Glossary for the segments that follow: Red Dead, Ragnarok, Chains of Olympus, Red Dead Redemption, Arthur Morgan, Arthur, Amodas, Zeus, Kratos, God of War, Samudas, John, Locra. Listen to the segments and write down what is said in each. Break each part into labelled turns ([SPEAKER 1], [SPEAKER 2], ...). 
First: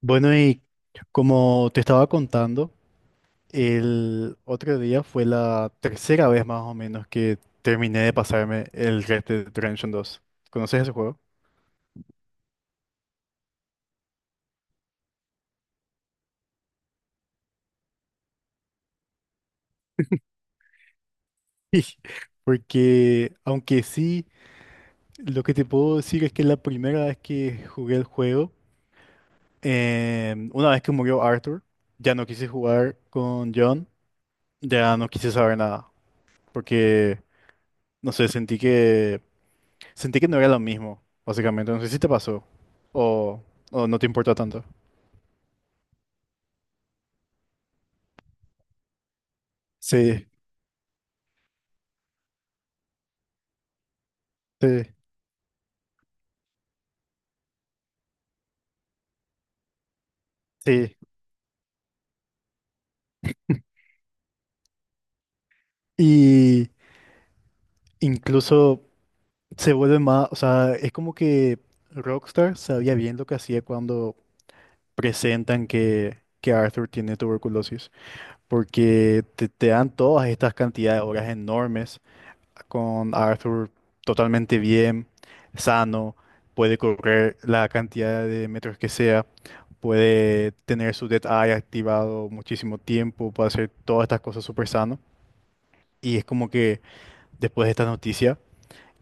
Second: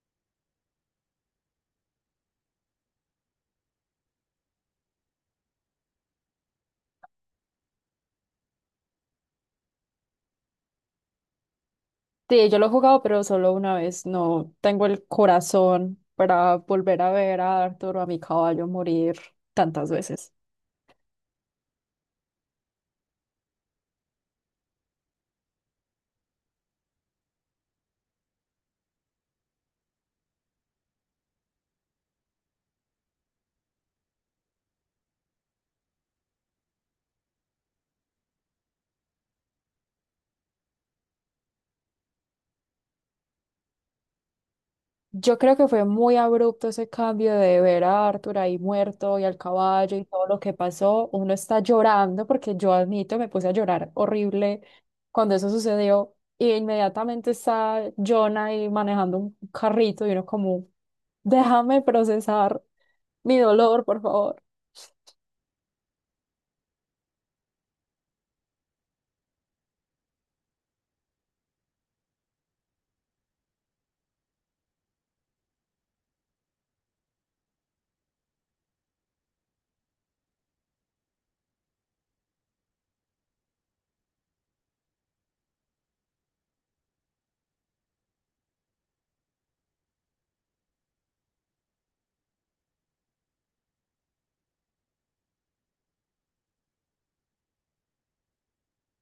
[SPEAKER 1] Bueno, y como te estaba contando, el otro día fue la tercera vez más o menos que terminé de pasarme el Red Dead Redemption 2. ¿Conoces ese juego?
[SPEAKER 2] Sí, yo lo he jugado, pero solo una vez. No tengo el corazón para volver a ver a Arthur o a mi caballo morir tantas veces.
[SPEAKER 1] Porque aunque sí, lo que te puedo decir es que la primera vez que jugué el juego, una vez que murió Arthur, ya no quise jugar con John, ya no quise saber nada, porque, no sé, sentí que no era lo mismo, básicamente. No sé si te pasó o, o no te importa tanto.
[SPEAKER 2] Yo creo que fue muy abrupto ese cambio de ver a Arthur ahí muerto y al caballo y todo
[SPEAKER 1] Sí,
[SPEAKER 2] lo que pasó. Uno está llorando porque yo admito, me puse a llorar horrible
[SPEAKER 1] sí,
[SPEAKER 2] cuando eso sucedió. Y inmediatamente está John ahí manejando un carrito y uno como,
[SPEAKER 1] sí.
[SPEAKER 2] déjame procesar mi dolor, por favor.
[SPEAKER 1] Y incluso se vuelve más, o sea, es como que Rockstar sabía bien lo que hacía cuando presentan que Arthur tiene tuberculosis, porque te dan todas estas cantidades de horas enormes con Arthur totalmente bien, sano, puede correr la cantidad de metros que sea, puede tener su Dead Eye activado muchísimo tiempo, puede hacer todas estas cosas súper sano. Y es como que después de esta noticia,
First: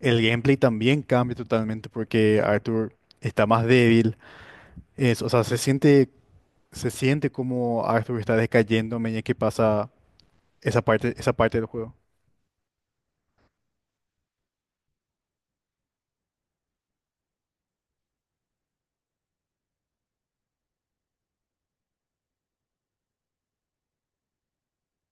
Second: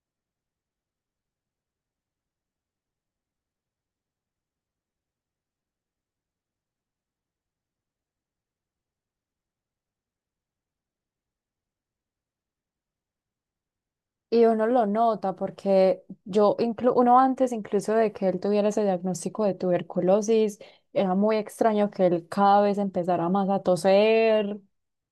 [SPEAKER 1] el gameplay también cambia totalmente porque Arthur está más débil, es, o sea, se siente como Arthur está decayendo a medida que pasa esa parte del juego.
[SPEAKER 2] Y uno lo nota porque yo, inclu uno antes incluso de que él tuviera ese diagnóstico de tuberculosis, era muy extraño que él cada vez empezara más a toser,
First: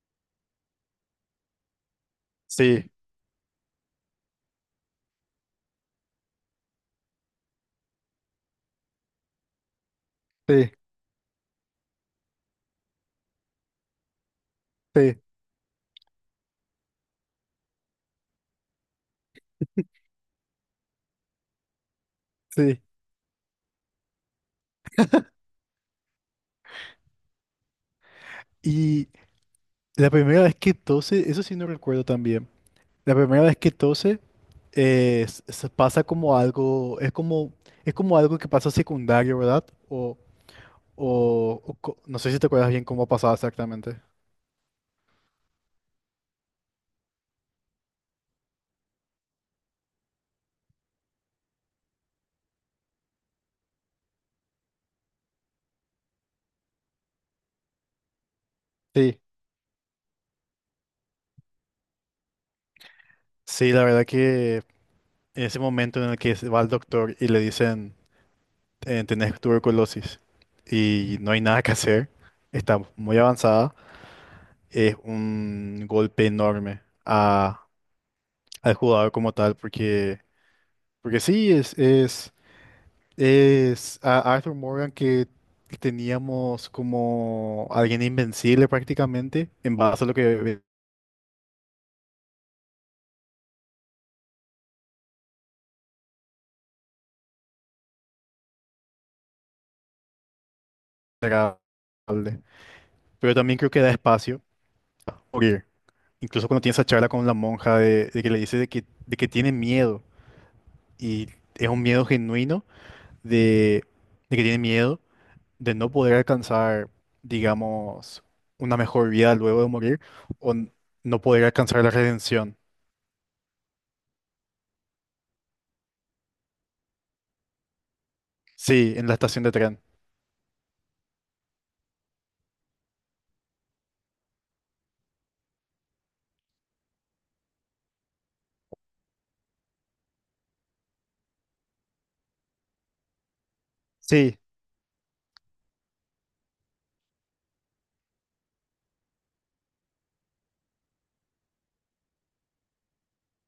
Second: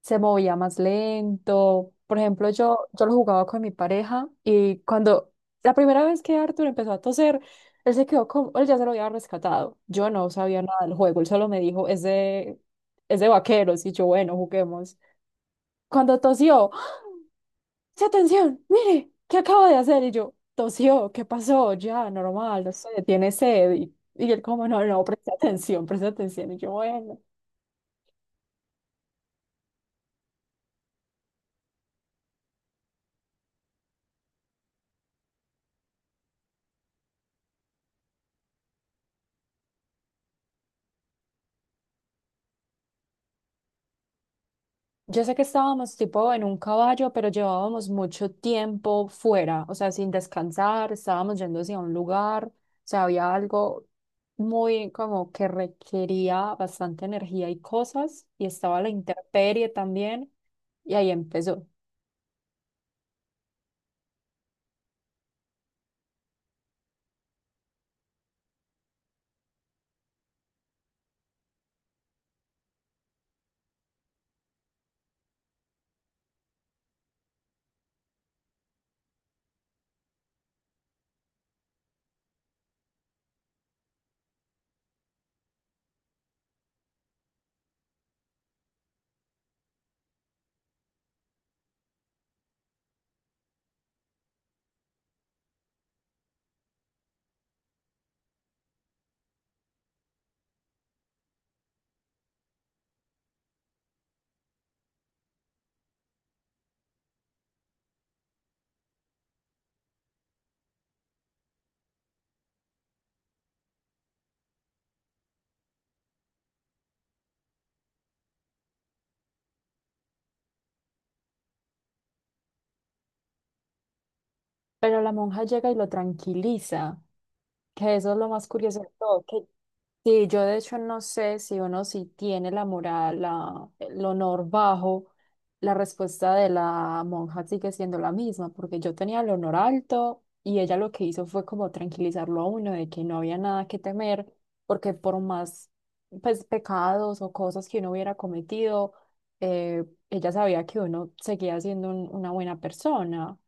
[SPEAKER 2] se movía más lento. Por ejemplo, yo,
[SPEAKER 1] Sí,
[SPEAKER 2] yo lo jugaba con mi pareja y cuando la primera vez que Arthur empezó a toser, él se quedó como, él ya se lo había rescatado. Yo no sabía
[SPEAKER 1] sí,
[SPEAKER 2] nada del juego, él solo me dijo, es de vaqueros y yo, bueno, juguemos.
[SPEAKER 1] sí,
[SPEAKER 2] Cuando tosió, ¡se atención! ¡Mire! ¿Qué acabo de hacer? Y yo, tosió, ¿qué pasó? Ya, normal, no
[SPEAKER 1] sí.
[SPEAKER 2] sé, tiene sed. Y él como, no, no, presta atención, presta atención. Y yo, bueno.
[SPEAKER 1] Y la primera vez que tose, eso sí no recuerdo también. La primera vez que tose se pasa como algo, es como algo que pasa secundario, ¿verdad? No sé si te acuerdas bien cómo pasaba exactamente.
[SPEAKER 2] Yo sé que estábamos tipo en un caballo, pero llevábamos mucho tiempo fuera, o sea, sin descansar, estábamos yendo hacia un lugar, o sea, había algo muy como que requería bastante energía y cosas, y estaba la
[SPEAKER 1] Sí.
[SPEAKER 2] intemperie también, y ahí empezó.
[SPEAKER 1] Sí, la verdad que en ese momento en el que se va al doctor y le dicen, tenés tuberculosis y no hay nada que hacer, está muy avanzada, es un golpe enorme al jugador como tal, porque, porque sí, es a Arthur Morgan, que teníamos como alguien invencible prácticamente, en base a lo que era hable. Pero también creo que da espacio a morir. Incluso cuando tiene esa charla con la monja de que le dice de que tiene miedo. Y es un miedo genuino de, de que tiene miedo de no poder alcanzar, digamos, una mejor vida luego de morir o n- no poder alcanzar la redención.
[SPEAKER 2] Pero la monja llega y lo tranquiliza, que eso es lo más curioso de
[SPEAKER 1] Sí, en la
[SPEAKER 2] todo, que
[SPEAKER 1] estación de tren.
[SPEAKER 2] sí, yo de hecho no sé si uno si tiene la moral, la, el honor bajo, la respuesta de la monja sigue siendo la misma, porque yo tenía el honor alto y ella lo que hizo fue como tranquilizarlo a uno de que no había nada que temer,
[SPEAKER 1] Sí,
[SPEAKER 2] porque por más pues, pecados o cosas que uno hubiera cometido, eh, ella sabía que uno seguía siendo una buena persona,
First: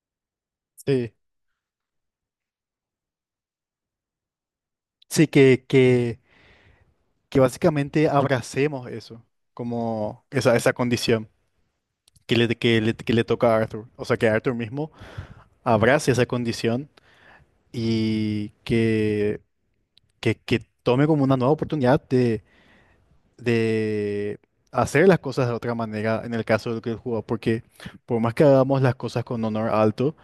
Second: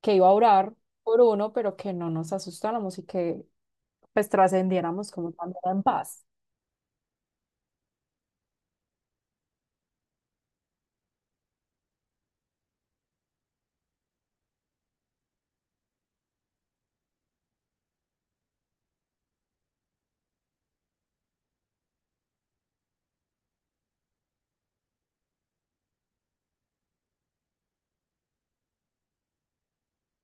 [SPEAKER 2] que iba a orar
[SPEAKER 1] sí.
[SPEAKER 2] por uno, pero que no nos asustáramos y que pues trascendiéramos
[SPEAKER 1] Sí,
[SPEAKER 2] como también
[SPEAKER 1] que,
[SPEAKER 2] en
[SPEAKER 1] que,
[SPEAKER 2] paz.
[SPEAKER 1] que básicamente abracemos eso, como esa condición que le toca a Arthur. O sea, que Arthur mismo abrace esa condición y que tome como una nueva oportunidad de hacer las cosas de otra manera en el caso del que él jugó. Porque por más que hagamos las cosas con honor alto,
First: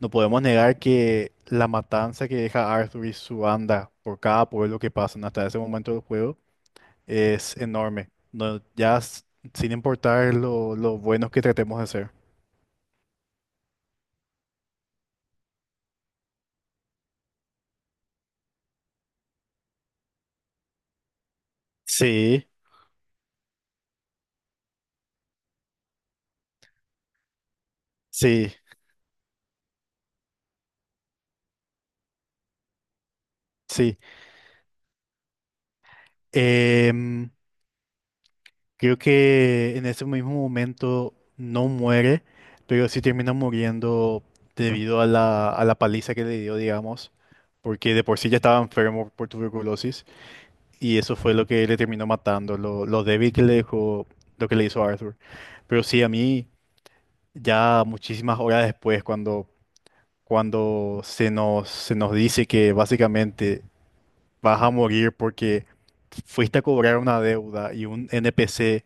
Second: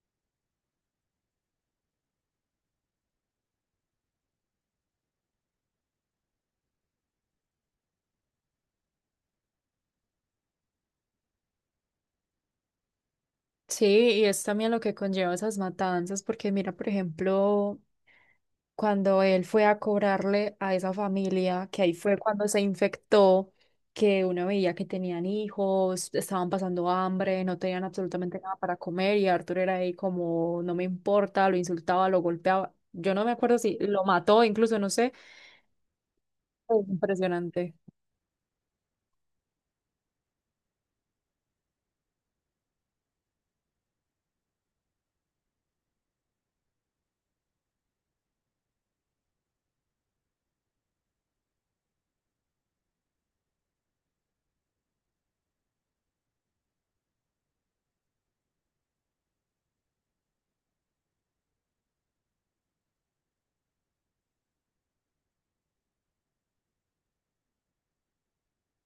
[SPEAKER 1] no podemos negar que la matanza que deja Arthur y su banda por cada pueblo que pasan hasta ese momento del juego es enorme. No, ya sin importar lo buenos que tratemos de ser.
[SPEAKER 2] Sí, y es también lo que conlleva esas matanzas, porque mira, por ejemplo, cuando él fue a cobrarle a esa familia, que ahí fue
[SPEAKER 1] Sí,
[SPEAKER 2] cuando se infectó, que uno veía que tenían hijos, estaban pasando hambre, no tenían absolutamente
[SPEAKER 1] sí,
[SPEAKER 2] nada para comer, y Arthur era ahí como, no me importa, lo insultaba, lo golpeaba. Yo no me acuerdo si
[SPEAKER 1] sí.
[SPEAKER 2] lo mató, incluso no sé. Fue
[SPEAKER 1] Em,
[SPEAKER 2] impresionante.
[SPEAKER 1] Creo que en ese mismo momento no muere, pero sí termina muriendo debido a la paliza que le dio, digamos, porque de por sí ya estaba enfermo por tuberculosis y eso fue lo que le terminó matando, lo débil que le dejó, lo que le hizo Arthur. Pero sí, a mí ya muchísimas horas después, cuando cuando se nos dice que básicamente vas a morir porque fuiste a cobrar una deuda y un NPC,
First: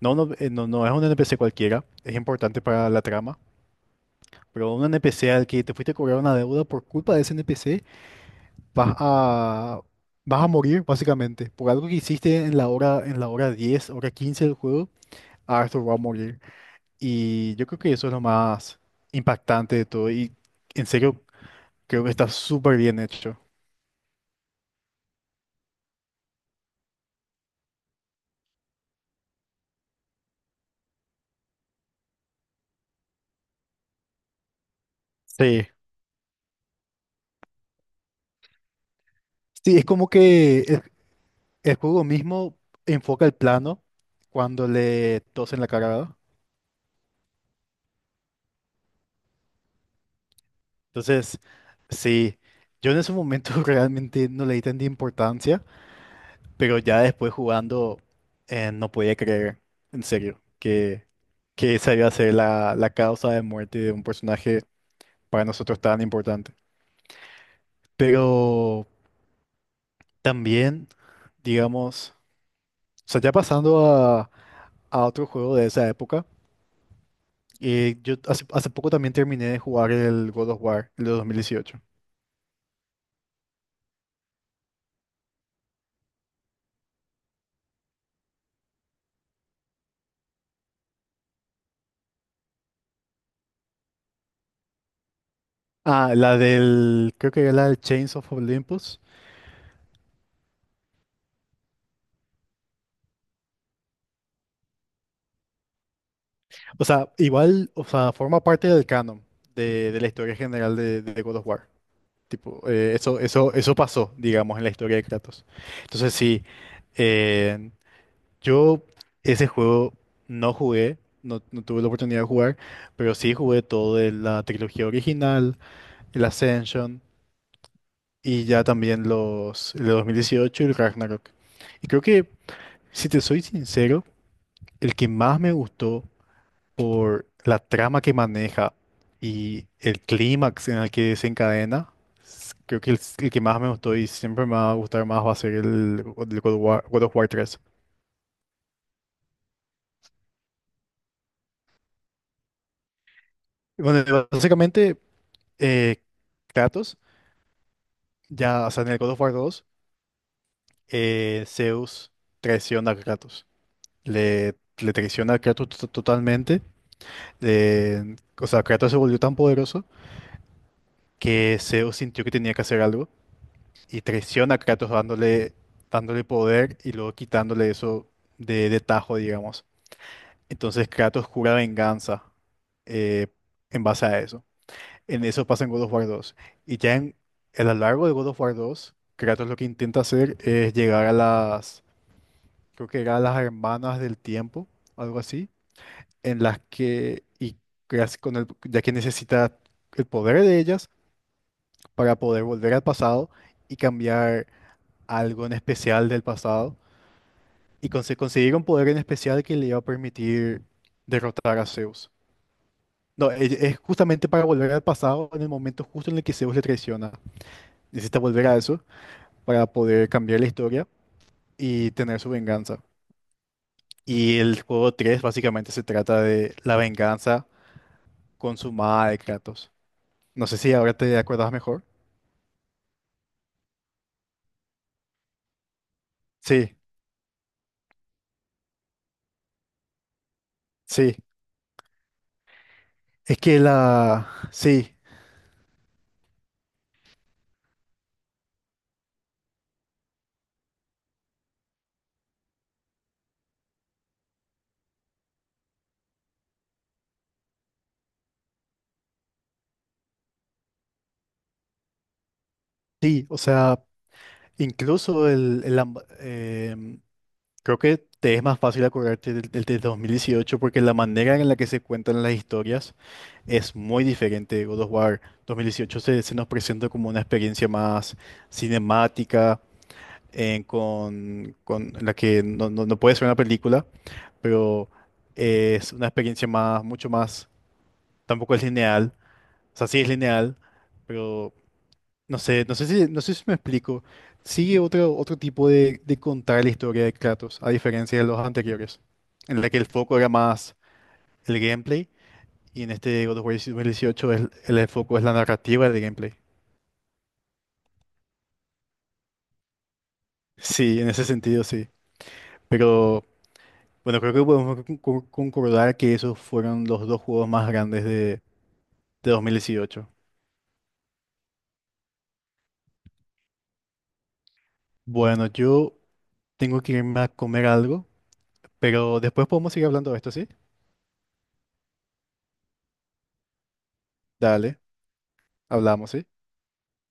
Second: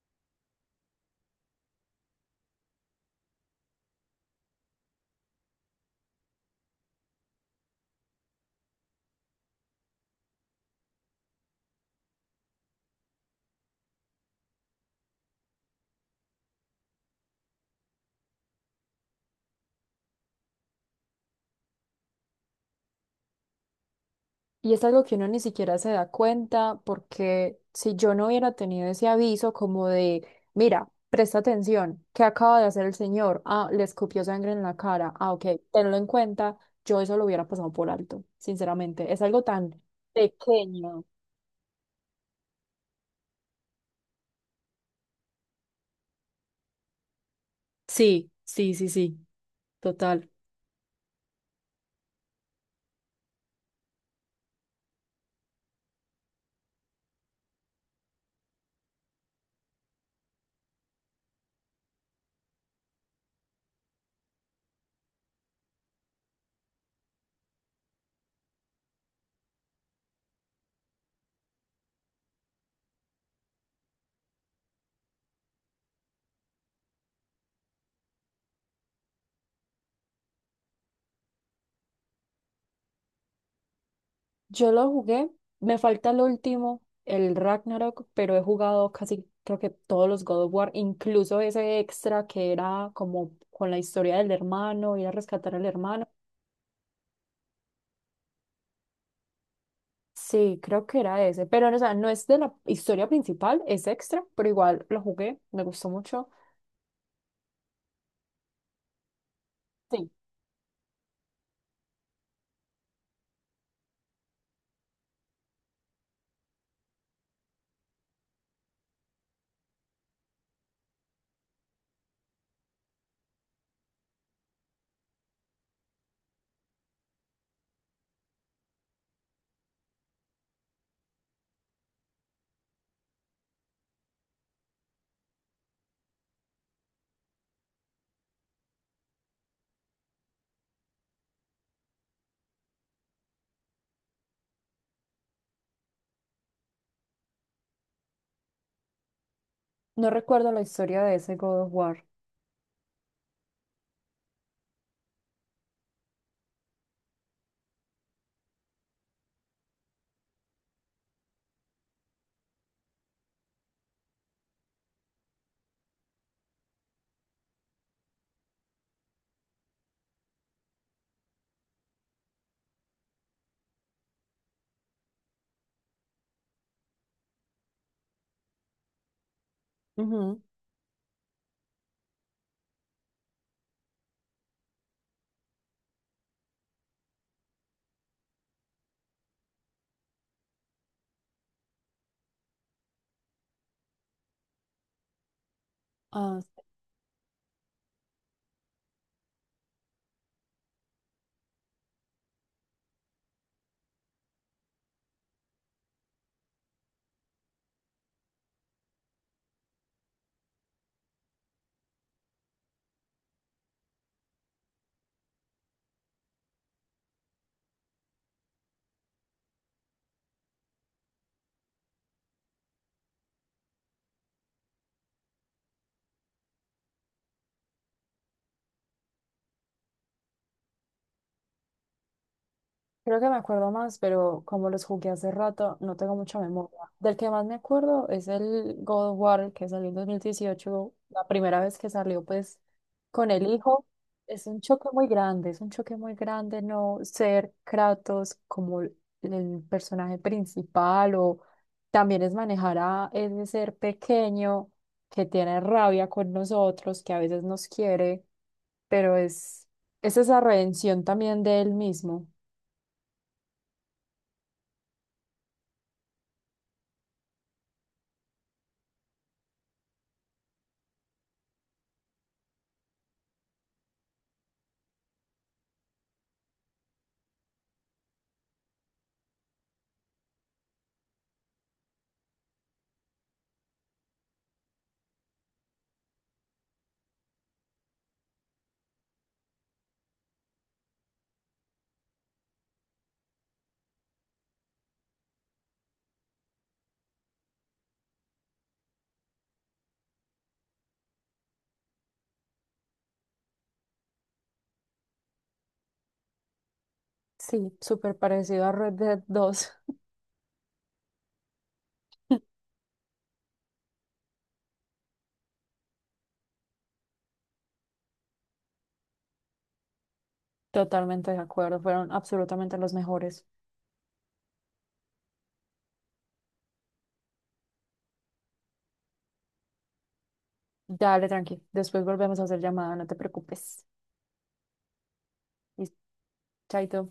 [SPEAKER 1] no, es un NPC cualquiera, es importante para la trama, pero un NPC al que te fuiste a cobrar una deuda por culpa de ese NPC, vas a, vas a morir básicamente por algo que hiciste en la hora 10, hora 15 del juego, Arthur va a morir. Y yo creo que eso es lo más impactante de todo y, en serio, creo que está súper bien hecho.
[SPEAKER 2] Y es algo que uno ni siquiera se da cuenta porque si yo no hubiera tenido ese aviso como de, mira, presta atención, ¿qué acaba de hacer el señor? Ah, le escupió sangre en la cara. Ah, ok,
[SPEAKER 1] Sí,
[SPEAKER 2] tenlo en cuenta, yo eso lo hubiera pasado por alto, sinceramente. Es algo
[SPEAKER 1] sí,
[SPEAKER 2] tan
[SPEAKER 1] es como que
[SPEAKER 2] pequeño.
[SPEAKER 1] el juego mismo enfoca el plano cuando le tosen la cara, ¿verdad?
[SPEAKER 2] Sí, sí, sí, sí, total.
[SPEAKER 1] Entonces, sí, yo en ese momento realmente no le di tanta importancia, pero ya después jugando no podía creer, en serio, que esa iba a ser la, la causa de muerte de un personaje para nosotros tan importante. Pero también, digamos, o sea, ya pasando a otro juego de esa época. Yo hace, hace poco también terminé de jugar el God of War, el de 2018.
[SPEAKER 2] Yo lo jugué, me falta el último, el Ragnarok, pero he jugado casi, creo que todos los God of War, incluso ese extra que era como con la historia del hermano, ir a rescatar al hermano.
[SPEAKER 1] Ah, la del, creo que era la del Chains of Olympus.
[SPEAKER 2] Sí, creo que era ese, pero o sea, no es de la historia principal, es extra, pero igual lo jugué, me gustó mucho.
[SPEAKER 1] O sea, igual, o sea, forma parte del canon de la
[SPEAKER 2] Sí,
[SPEAKER 1] historia general de God of War. Tipo, eso, eso pasó, digamos, en la historia de Kratos. Entonces sí, eh, yo ese juego no jugué, no, no tuve la oportunidad de jugar, pero sí jugué todo de la trilogía original, el Ascension. Y ya también los el de 2018 y el Ragnarok. Y creo que, si te soy sincero, el que más me gustó por la trama que maneja y el clímax en el que se encadena, creo que el que más me gustó y siempre me va a gustar más va a ser el, el God of War 3.
[SPEAKER 2] no recuerdo la historia de ese God of War.
[SPEAKER 1] Bueno, básicamente, eh, Kratos, ya, o sea, en el God of War 2, Zeus traiciona a Kratos. Le traiciona a Kratos totalmente, o sea, Kratos se volvió tan poderoso que Zeus sintió que tenía que hacer algo y traiciona a Kratos dándole, dándole poder y luego quitándole eso de tajo, digamos.
[SPEAKER 2] Ujú.
[SPEAKER 1] Entonces Kratos jura venganza, eh, en base a eso. En eso pasa en God of War 2. Y ya en, a lo largo de God of War 2, Kratos lo que intenta hacer es llegar a las, creo que era, a las hermanas del tiempo, algo así,
[SPEAKER 2] Ah,
[SPEAKER 1] en las que, y casi con el, ya que necesita el poder de ellas para poder volver al pasado y cambiar algo en especial del pasado y conseguir un poder en especial que le iba a permitir derrotar a Zeus. No, es justamente para volver al pasado en el momento justo en el que Zeus le traiciona. Necesita volver a eso para poder cambiar la historia y tener su venganza. Y el juego 3 básicamente se trata de la venganza consumada de Kratos. No sé si ahora te acordás mejor.
[SPEAKER 2] creo que me acuerdo más, pero como los jugué hace rato, no tengo mucha memoria.
[SPEAKER 1] Sí,
[SPEAKER 2] Del que más me acuerdo es el God of War, que salió en 2018,
[SPEAKER 1] sí.
[SPEAKER 2] la primera vez que salió, pues, con el hijo. Es un choque
[SPEAKER 1] Sí,
[SPEAKER 2] muy grande, es un choque muy grande no ser Kratos como el personaje principal o también es manejar a ese ser pequeño que tiene rabia con nosotros, que a veces nos quiere, pero es esa redención también de él mismo.
[SPEAKER 1] sí. O sea, incluso el, creo que te es más fácil acordarte del, del de 2018 porque la manera en la que se cuentan las historias es muy diferente. God of War 2018 se, se nos presenta como una experiencia más cinemática, con la que no, no puede ser una película, pero es una experiencia más, mucho más, tampoco es lineal, o sea, sí es lineal, no sé si me explico. Sigue otro, otro tipo de contar la historia de Kratos, a diferencia de los anteriores, en la que el foco era más el gameplay, y en este God of War 2018 el, el foco es la narrativa del gameplay.
[SPEAKER 2] Sí, súper parecido a Red Dead 2.
[SPEAKER 1] Sí, en ese sentido sí. Pero bueno, creo que podemos concordar que esos fueron los dos juegos más grandes de 2018.
[SPEAKER 2] Totalmente de acuerdo, fueron absolutamente los mejores.
[SPEAKER 1] Bueno, yo tengo que irme a comer algo, pero después podemos seguir hablando de esto, ¿sí?
[SPEAKER 2] Dale, tranqui. Después volvemos a hacer llamada, no te preocupes.
[SPEAKER 1] Dale,
[SPEAKER 2] Y
[SPEAKER 1] hablamos, ¿sí?
[SPEAKER 2] chaito.